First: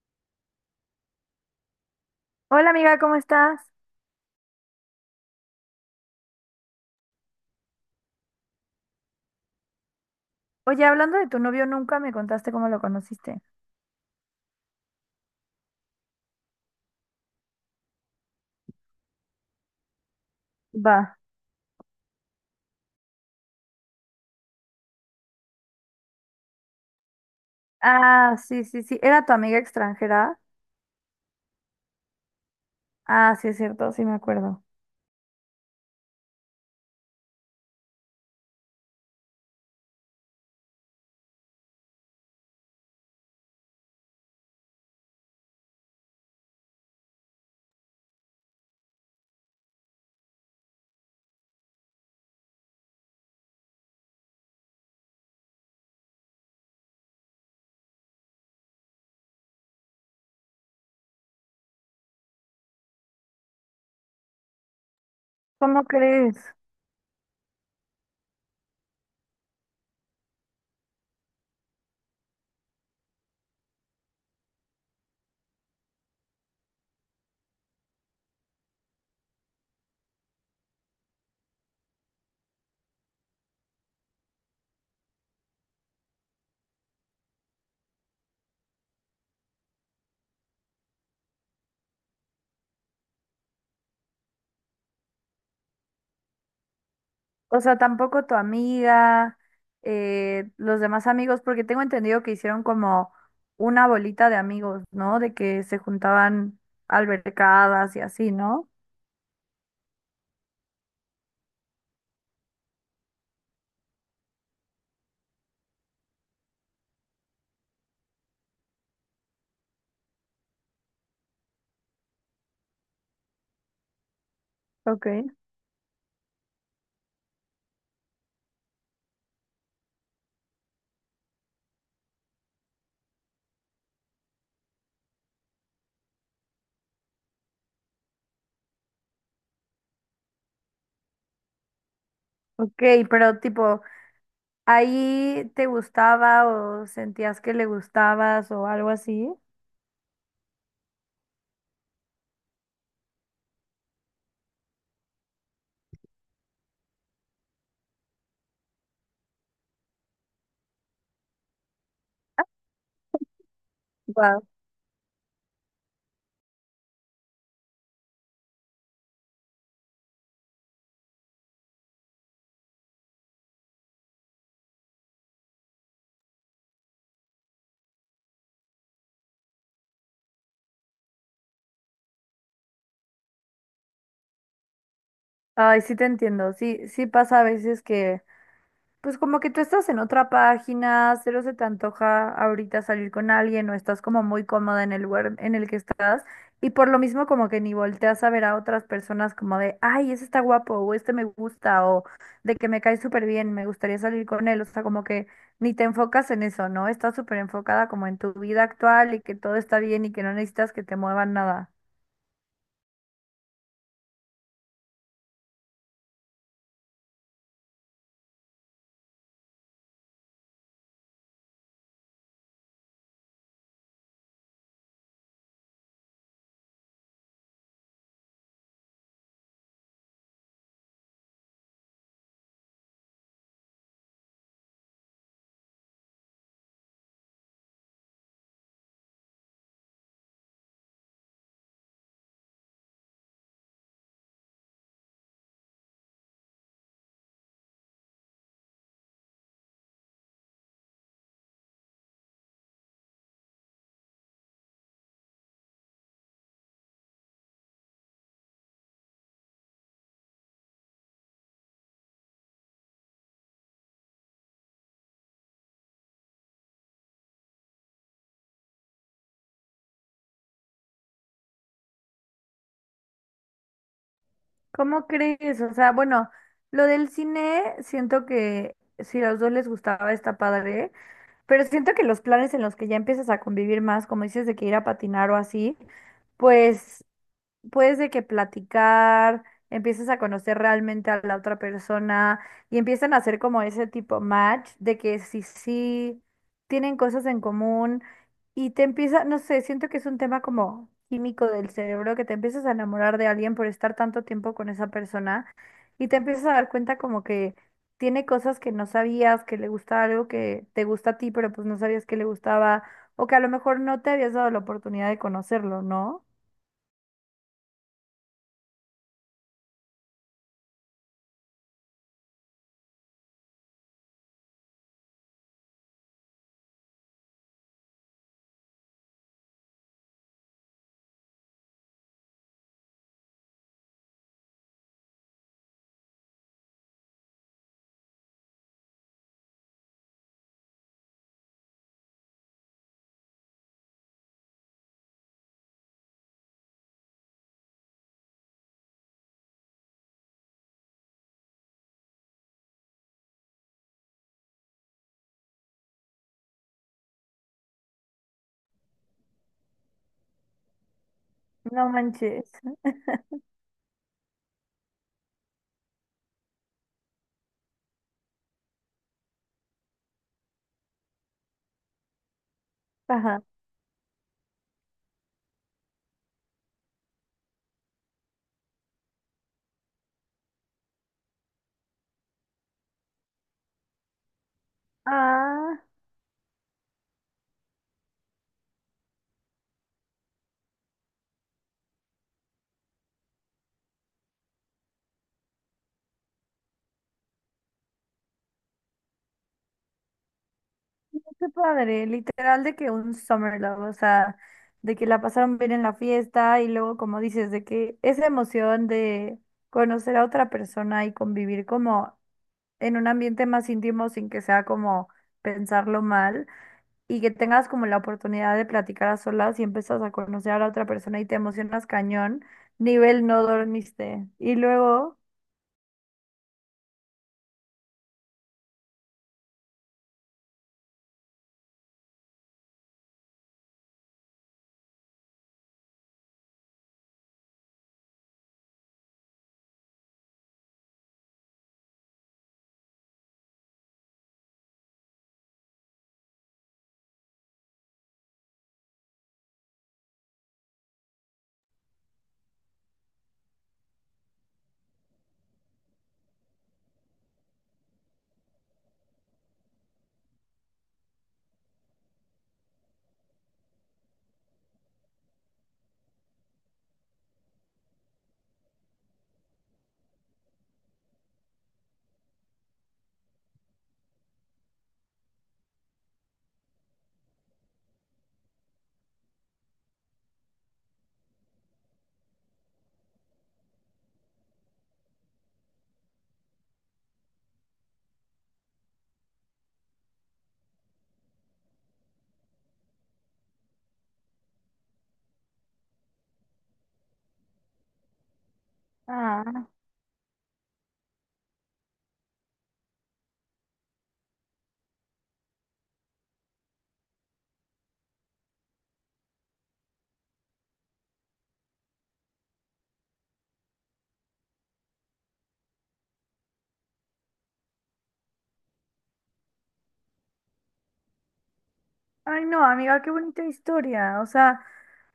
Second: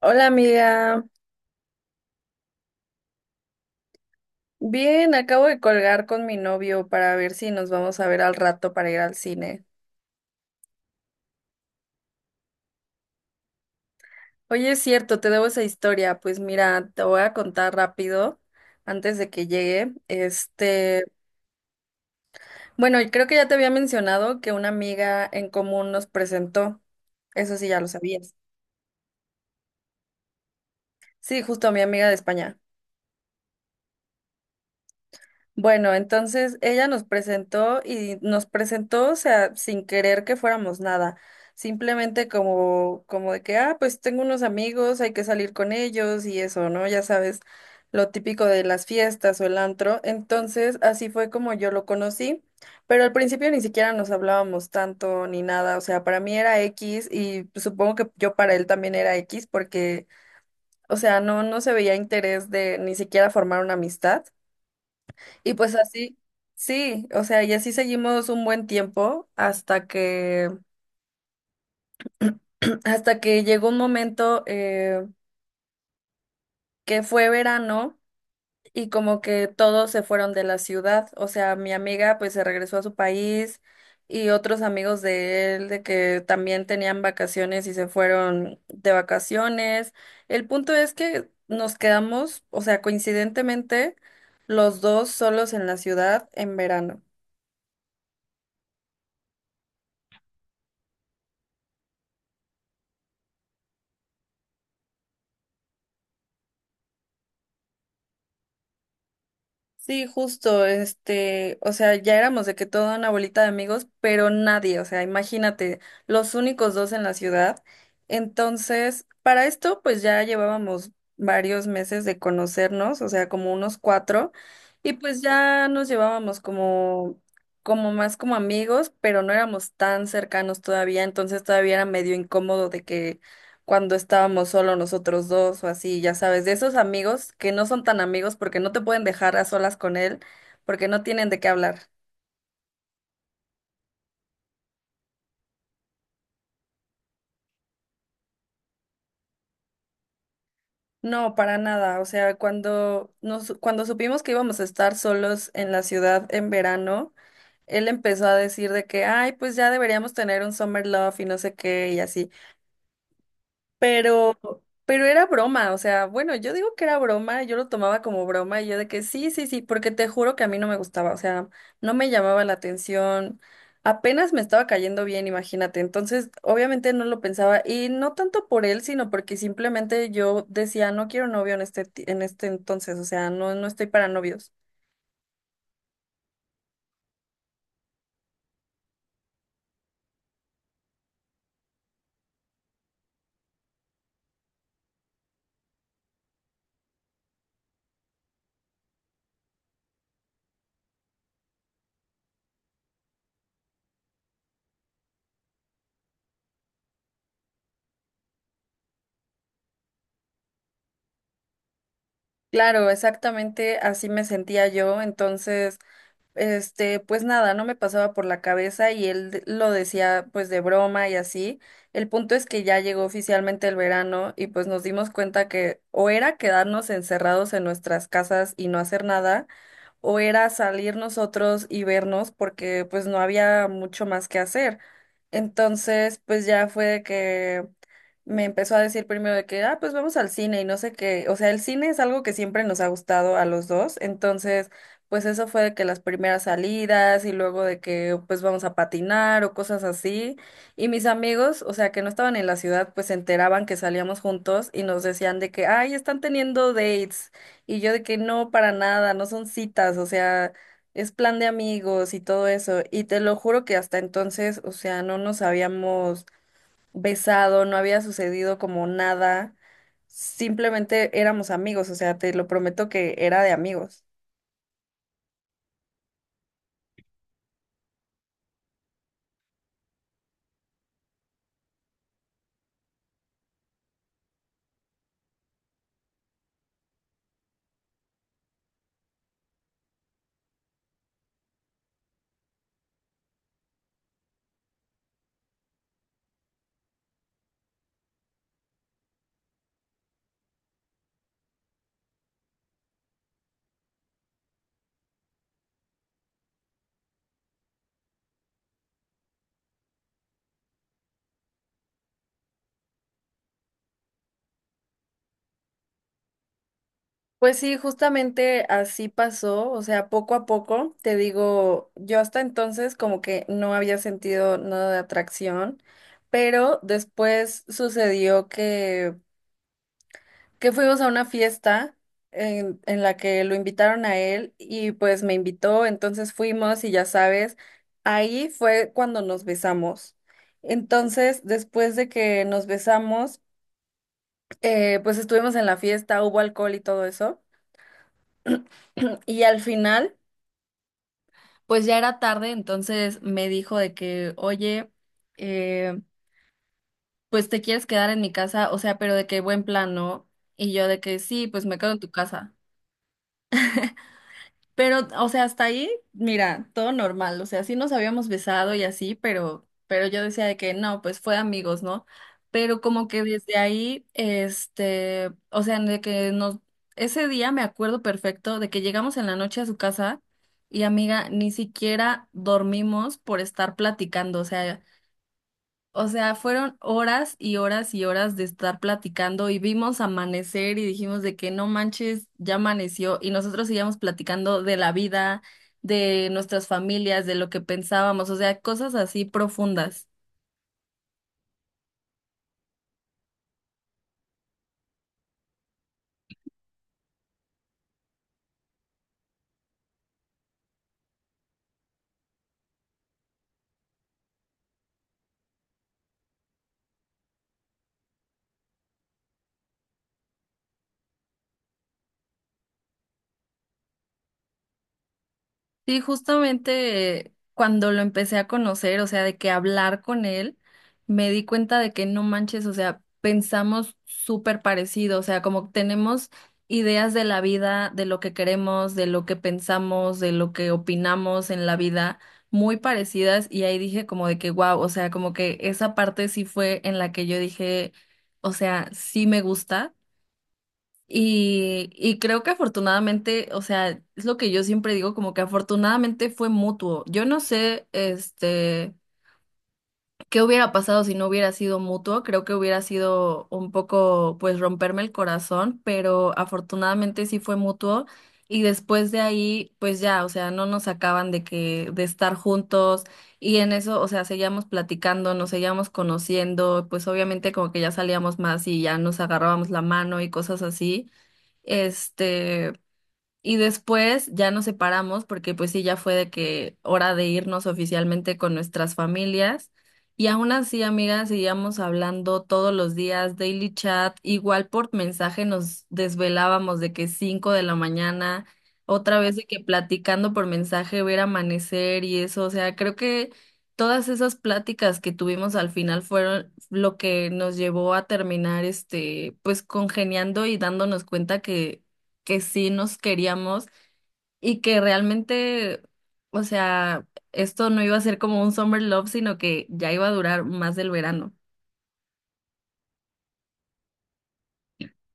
Hola amiga, Hola amiga, ¿cómo estás? bien, acabo de colgar con mi novio para ver si nos vamos a ver al rato para ir al cine. Oye, hablando de tu novio, nunca me contaste cómo lo conociste. Oye, es cierto, te debo esa historia. Pues mira, te voy a contar rápido antes de que llegue. Va. Bueno, y creo que ya te había mencionado que una amiga en común nos presentó. Eso sí, ya lo sabías. Ah, sí, sí, sí. ¿Era tu amiga extranjera? Sí, justo a mi amiga de España. Ah, sí, es cierto, sí me acuerdo. Bueno, entonces ella nos presentó y nos presentó, o sea, sin querer que fuéramos nada, simplemente como, como de que, ah, pues tengo unos amigos, hay que salir con ellos y eso, ¿no? Ya sabes, lo típico de las fiestas o el antro. Entonces, así fue como yo lo conocí, pero al principio ni siquiera nos hablábamos tanto ni nada, o sea, para mí era X y supongo que yo para él también era X porque, o sea, no, no se veía interés de ni siquiera formar una amistad. Y pues ¿Cómo así, crees? sí, o sea, y así seguimos un buen tiempo hasta que, hasta que llegó un momento que fue verano y como que todos se fueron de la ciudad. O sea, mi amiga pues se regresó a su país y otros amigos de él de que también tenían vacaciones y se fueron de vacaciones. El punto es que nos quedamos, o sea, coincidentemente, los dos solos en la ciudad en verano. O sea, tampoco tu amiga, los demás amigos, porque tengo entendido que hicieron como una bolita de amigos, ¿no? De que se juntaban albercadas y así, ¿no? Sí, justo, o sea, ya éramos de que toda una bolita de amigos, pero nadie, o sea, imagínate, los únicos dos en la ciudad. Entonces, para esto, pues ya llevábamos varios meses de conocernos, o sea, como unos cuatro, y Ok. pues ya nos llevábamos como, como más como amigos, pero no éramos tan cercanos todavía, entonces todavía era medio incómodo de que cuando estábamos solo nosotros dos o así, ya sabes, de esos amigos que no son tan amigos porque no te pueden dejar a solas con él, porque no tienen de qué hablar. Ok, pero tipo, ¿ahí te gustaba o sentías que le gustabas o algo así? No, para nada. O sea, cuando supimos que íbamos a estar solos en la ciudad en verano, él empezó a decir de que, ay, pues ya deberíamos tener un summer love y no sé qué y así. Pero, pero era broma, o sea, bueno, yo digo que era broma, yo lo tomaba como broma y yo de que sí, sí, sí, porque te juro que a mí no me gustaba, o sea, no me llamaba la atención, apenas me estaba cayendo bien, imagínate, entonces obviamente no lo pensaba y no tanto por él, sino porque simplemente yo decía, no quiero novio en en este entonces, o sea, no, no estoy para novios. Ay, sí te entiendo, sí, sí pasa a veces que, pues como que tú estás en otra página, cero se te antoja ahorita salir con alguien o estás como muy cómoda en el lugar en el que estás y por lo mismo como que ni volteas a ver a otras personas como de, ay, ese está guapo o este me gusta o de que me cae súper bien, me gustaría salir con él, o sea, como que ni te enfocas en eso, ¿no? Estás súper enfocada como en tu vida actual y que todo está bien y que no necesitas que te muevan nada. Claro, exactamente así me sentía yo, entonces... Pues nada, no me pasaba por la cabeza y lo decía pues de broma y así. El punto es que ya llegó oficialmente el verano y pues nos dimos cuenta que o era quedarnos encerrados en nuestras casas y no hacer nada o era salir nosotros y vernos porque pues no había mucho más que hacer. Entonces, pues ya fue de que me empezó a decir primero de que, ah, pues vamos al cine y no sé qué. O sea, el cine es algo que siempre nos ha gustado a los dos. Entonces, pues eso fue de que las primeras salidas y luego de que pues vamos a patinar o cosas así. Y mis amigos, o sea, que no estaban en la ciudad, pues se enteraban que salíamos juntos y nos decían de que, ay, están teniendo dates. Y yo de que no, para nada, no son citas, o sea, es plan de amigos y todo eso. Y te lo juro que hasta entonces, o sea, no nos habíamos besado, no había sucedido como nada, simplemente éramos amigos, o sea, te lo prometo que era de amigos. ¿Cómo crees? O sea, bueno, lo del cine, siento que si a los dos les gustaba está padre, pero siento que los planes en los que ya empiezas a convivir más, como dices, de que ir a patinar o así, pues puedes de que platicar, empieces a conocer realmente a la otra persona y empiezan a hacer como ese tipo match de que sí, sí, tienen cosas en común y te empieza, no sé, siento que es un tema como químico del cerebro, que te empiezas a enamorar de alguien por estar tanto tiempo con esa persona y te empiezas a dar cuenta como que tiene cosas que no sabías, que le gusta algo que te gusta a ti, pero pues no sabías que le gustaba. O que a lo mejor no te habías dado la oportunidad de conocerlo, ¿no? Pues sí, justamente así pasó, o sea, poco a poco, te digo, yo hasta entonces como que no había sentido nada de atracción, pero después sucedió que fuimos a una fiesta en la que lo invitaron a él y pues me invitó, entonces fuimos y ya sabes, ahí fue cuando nos besamos. Entonces, después de que nos besamos, pues estuvimos en la fiesta, hubo alcohol y todo eso, y al final, pues ya era tarde, entonces me dijo de que, oye, eh, pues te quieres quedar en mi casa, o sea, pero de que buen plan, ¿no? Y yo de que sí, pues me No quedo en tu manches. casa. Pero, o sea, hasta ahí, mira, todo normal. O sea, sí nos habíamos besado y así, pero yo decía de que no, pues fue amigos, ¿no? Pero como que Ajá. desde ahí, o sea, de que nos, ese día me acuerdo perfecto de que llegamos en la noche a su casa y amiga, ni siquiera dormimos por estar platicando. O sea, Ah, o sea, fueron horas y horas y horas de estar platicando y vimos amanecer y dijimos de que no manches, ya amaneció y nosotros seguíamos platicando de la vida, de nuestras familias, de lo que pensábamos, o sea, cosas así profundas. qué padre. Literal de que un summer love, o sea, de que la pasaron bien en la fiesta y luego, como dices, de que esa emoción de conocer a otra persona y convivir como en un ambiente más íntimo sin que sea como pensarlo mal y que tengas como la oportunidad de platicar a solas y empiezas a conocer a la otra persona y te emocionas cañón, nivel no dormiste. Y luego, Sí, justamente cuando lo empecé a conocer, o sea, de que hablar con él, me di cuenta de que no manches, o sea, pensamos súper parecido, o sea, como tenemos ideas de la vida, de lo que queremos, de lo que pensamos, de lo que opinamos en la vida, muy parecidas, y ahí dije como de que, wow, o sea, como que esa parte sí fue en la que yo dije, o sea, sí me gusta. Y creo que afortunadamente, o sea, es lo que yo siempre digo, como que afortunadamente fue mutuo. Yo no sé, qué hubiera pasado si no hubiera sido mutuo. Creo que hubiera sido un poco, pues, romperme el corazón, pero afortunadamente sí fue mutuo. Y después de ahí, pues ya, o sea, no nos sacaban de que, de estar juntos. Y en eso, o sea, seguíamos platicando, nos seguíamos conociendo, pues obviamente como que ya salíamos más y ya nos agarrábamos la mano y cosas así. Este, y después ya nos separamos porque pues sí, ya fue de que hora de irnos oficialmente con nuestras familias. Y aún así, amigas, seguíamos hablando todos los días, daily chat, igual por mensaje nos desvelábamos de que 5:00 de la mañana, otra vez de que ah, platicando por mensaje, ver amanecer y eso, o sea, creo que todas esas pláticas que tuvimos al final fueron lo que nos llevó a terminar, pues congeniando y dándonos cuenta que sí nos queríamos y que realmente, o sea, esto no iba a ser como un summer love, sino que ya iba a durar más del verano. ay no, amiga, qué bonita historia, o sea.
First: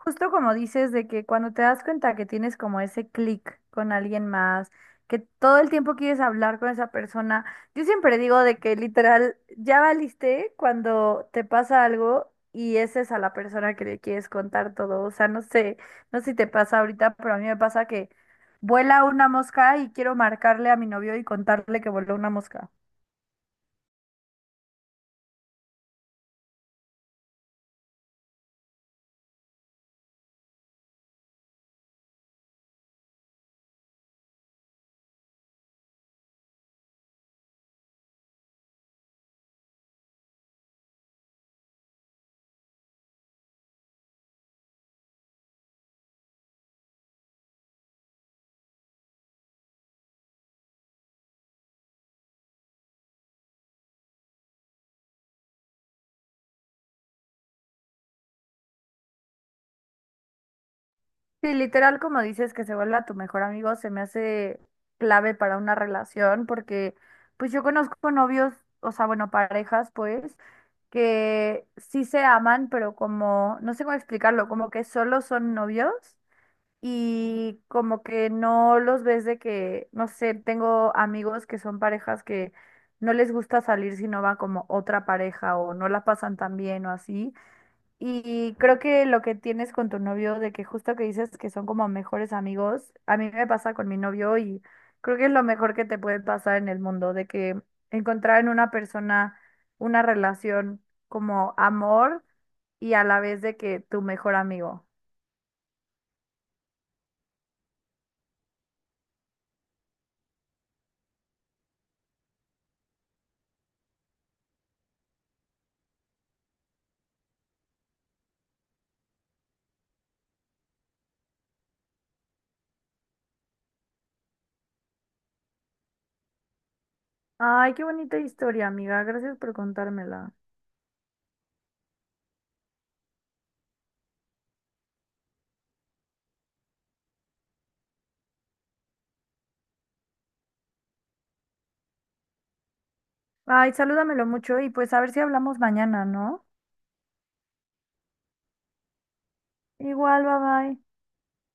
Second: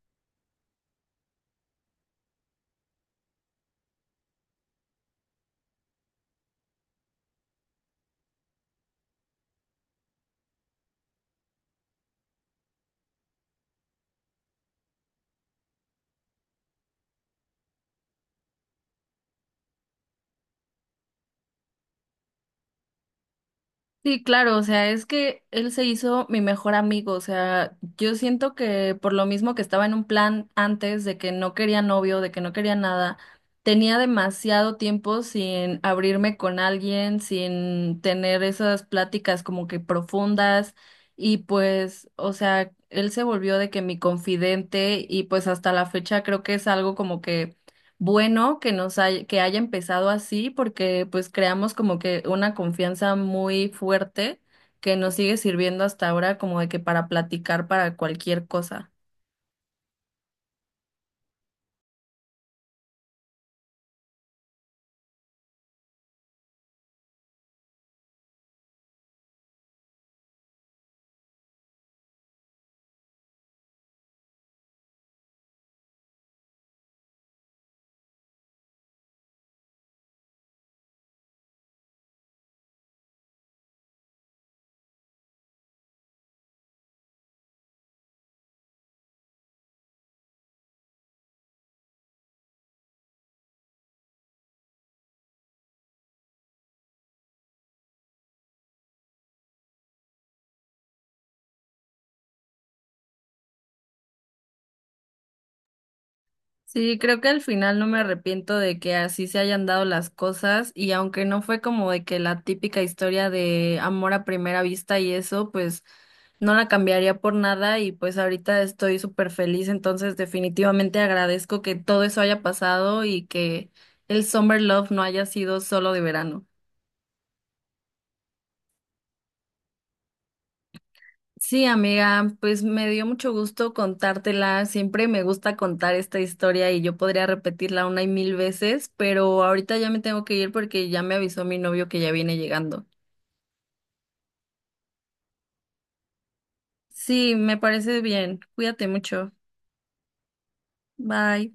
Justo como dices, de que cuando te das cuenta que tienes como ese clic con alguien más, que todo el tiempo quieres hablar con esa persona, yo siempre digo de que literal ya valiste cuando te pasa algo y esa es a la persona que le quieres contar todo. O sea, no sé, no sé si te pasa ahorita, pero a mí me pasa que vuela una mosca y quiero marcarle a mi novio y contarle que voló una mosca. Sí, claro, o sea, es que él se hizo mi mejor amigo, o sea, yo siento que por lo mismo que estaba en un plan antes de que no quería novio, de que no quería nada, tenía demasiado tiempo sin abrirme con alguien, sin tener esas pláticas como que profundas y pues, o sea, él se volvió de que mi confidente y pues hasta la fecha creo que es algo como que bueno que que haya empezado así porque pues creamos como que una confianza muy fuerte que nos sigue sirviendo hasta ahora como de que para platicar para cualquier cosa. Sí, literal, como dices, que se vuelva tu mejor amigo, se me hace clave para una relación, porque pues yo conozco novios, o sea, bueno, parejas, pues, que sí se aman, pero como, no sé cómo explicarlo, como que solo son novios y como que no los ves de que, no sé, tengo amigos que son parejas que no les gusta salir si no va como otra pareja o no la pasan tan bien o así. Y creo que lo que tienes con tu novio, de que justo que dices que son como mejores amigos, a mí me pasa con mi novio y creo que es lo mejor que te puede pasar en el mundo, de que encontrar en una persona una relación como amor y a la vez de que tu mejor amigo. Sí, creo que al final no me arrepiento de que así se hayan dado las cosas y aunque no fue como de que la típica historia de amor a primera vista y eso, pues no la cambiaría por nada y pues ahorita estoy súper feliz, entonces definitivamente agradezco que todo eso haya pasado y que el Summer Love no haya sido solo de verano. Ay, qué bonita historia, amiga. Gracias por contármela. Sí, amiga, pues me dio mucho gusto contártela. Siempre me gusta contar esta historia y yo podría repetirla una y mil veces, pero ahorita ya me tengo que ir porque ya me avisó mi novio que ya viene llegando. Ay, salúdamelo mucho y pues a ver si hablamos mañana, ¿no? Sí, me parece bien. Cuídate mucho. Igual, bye bye. Bye.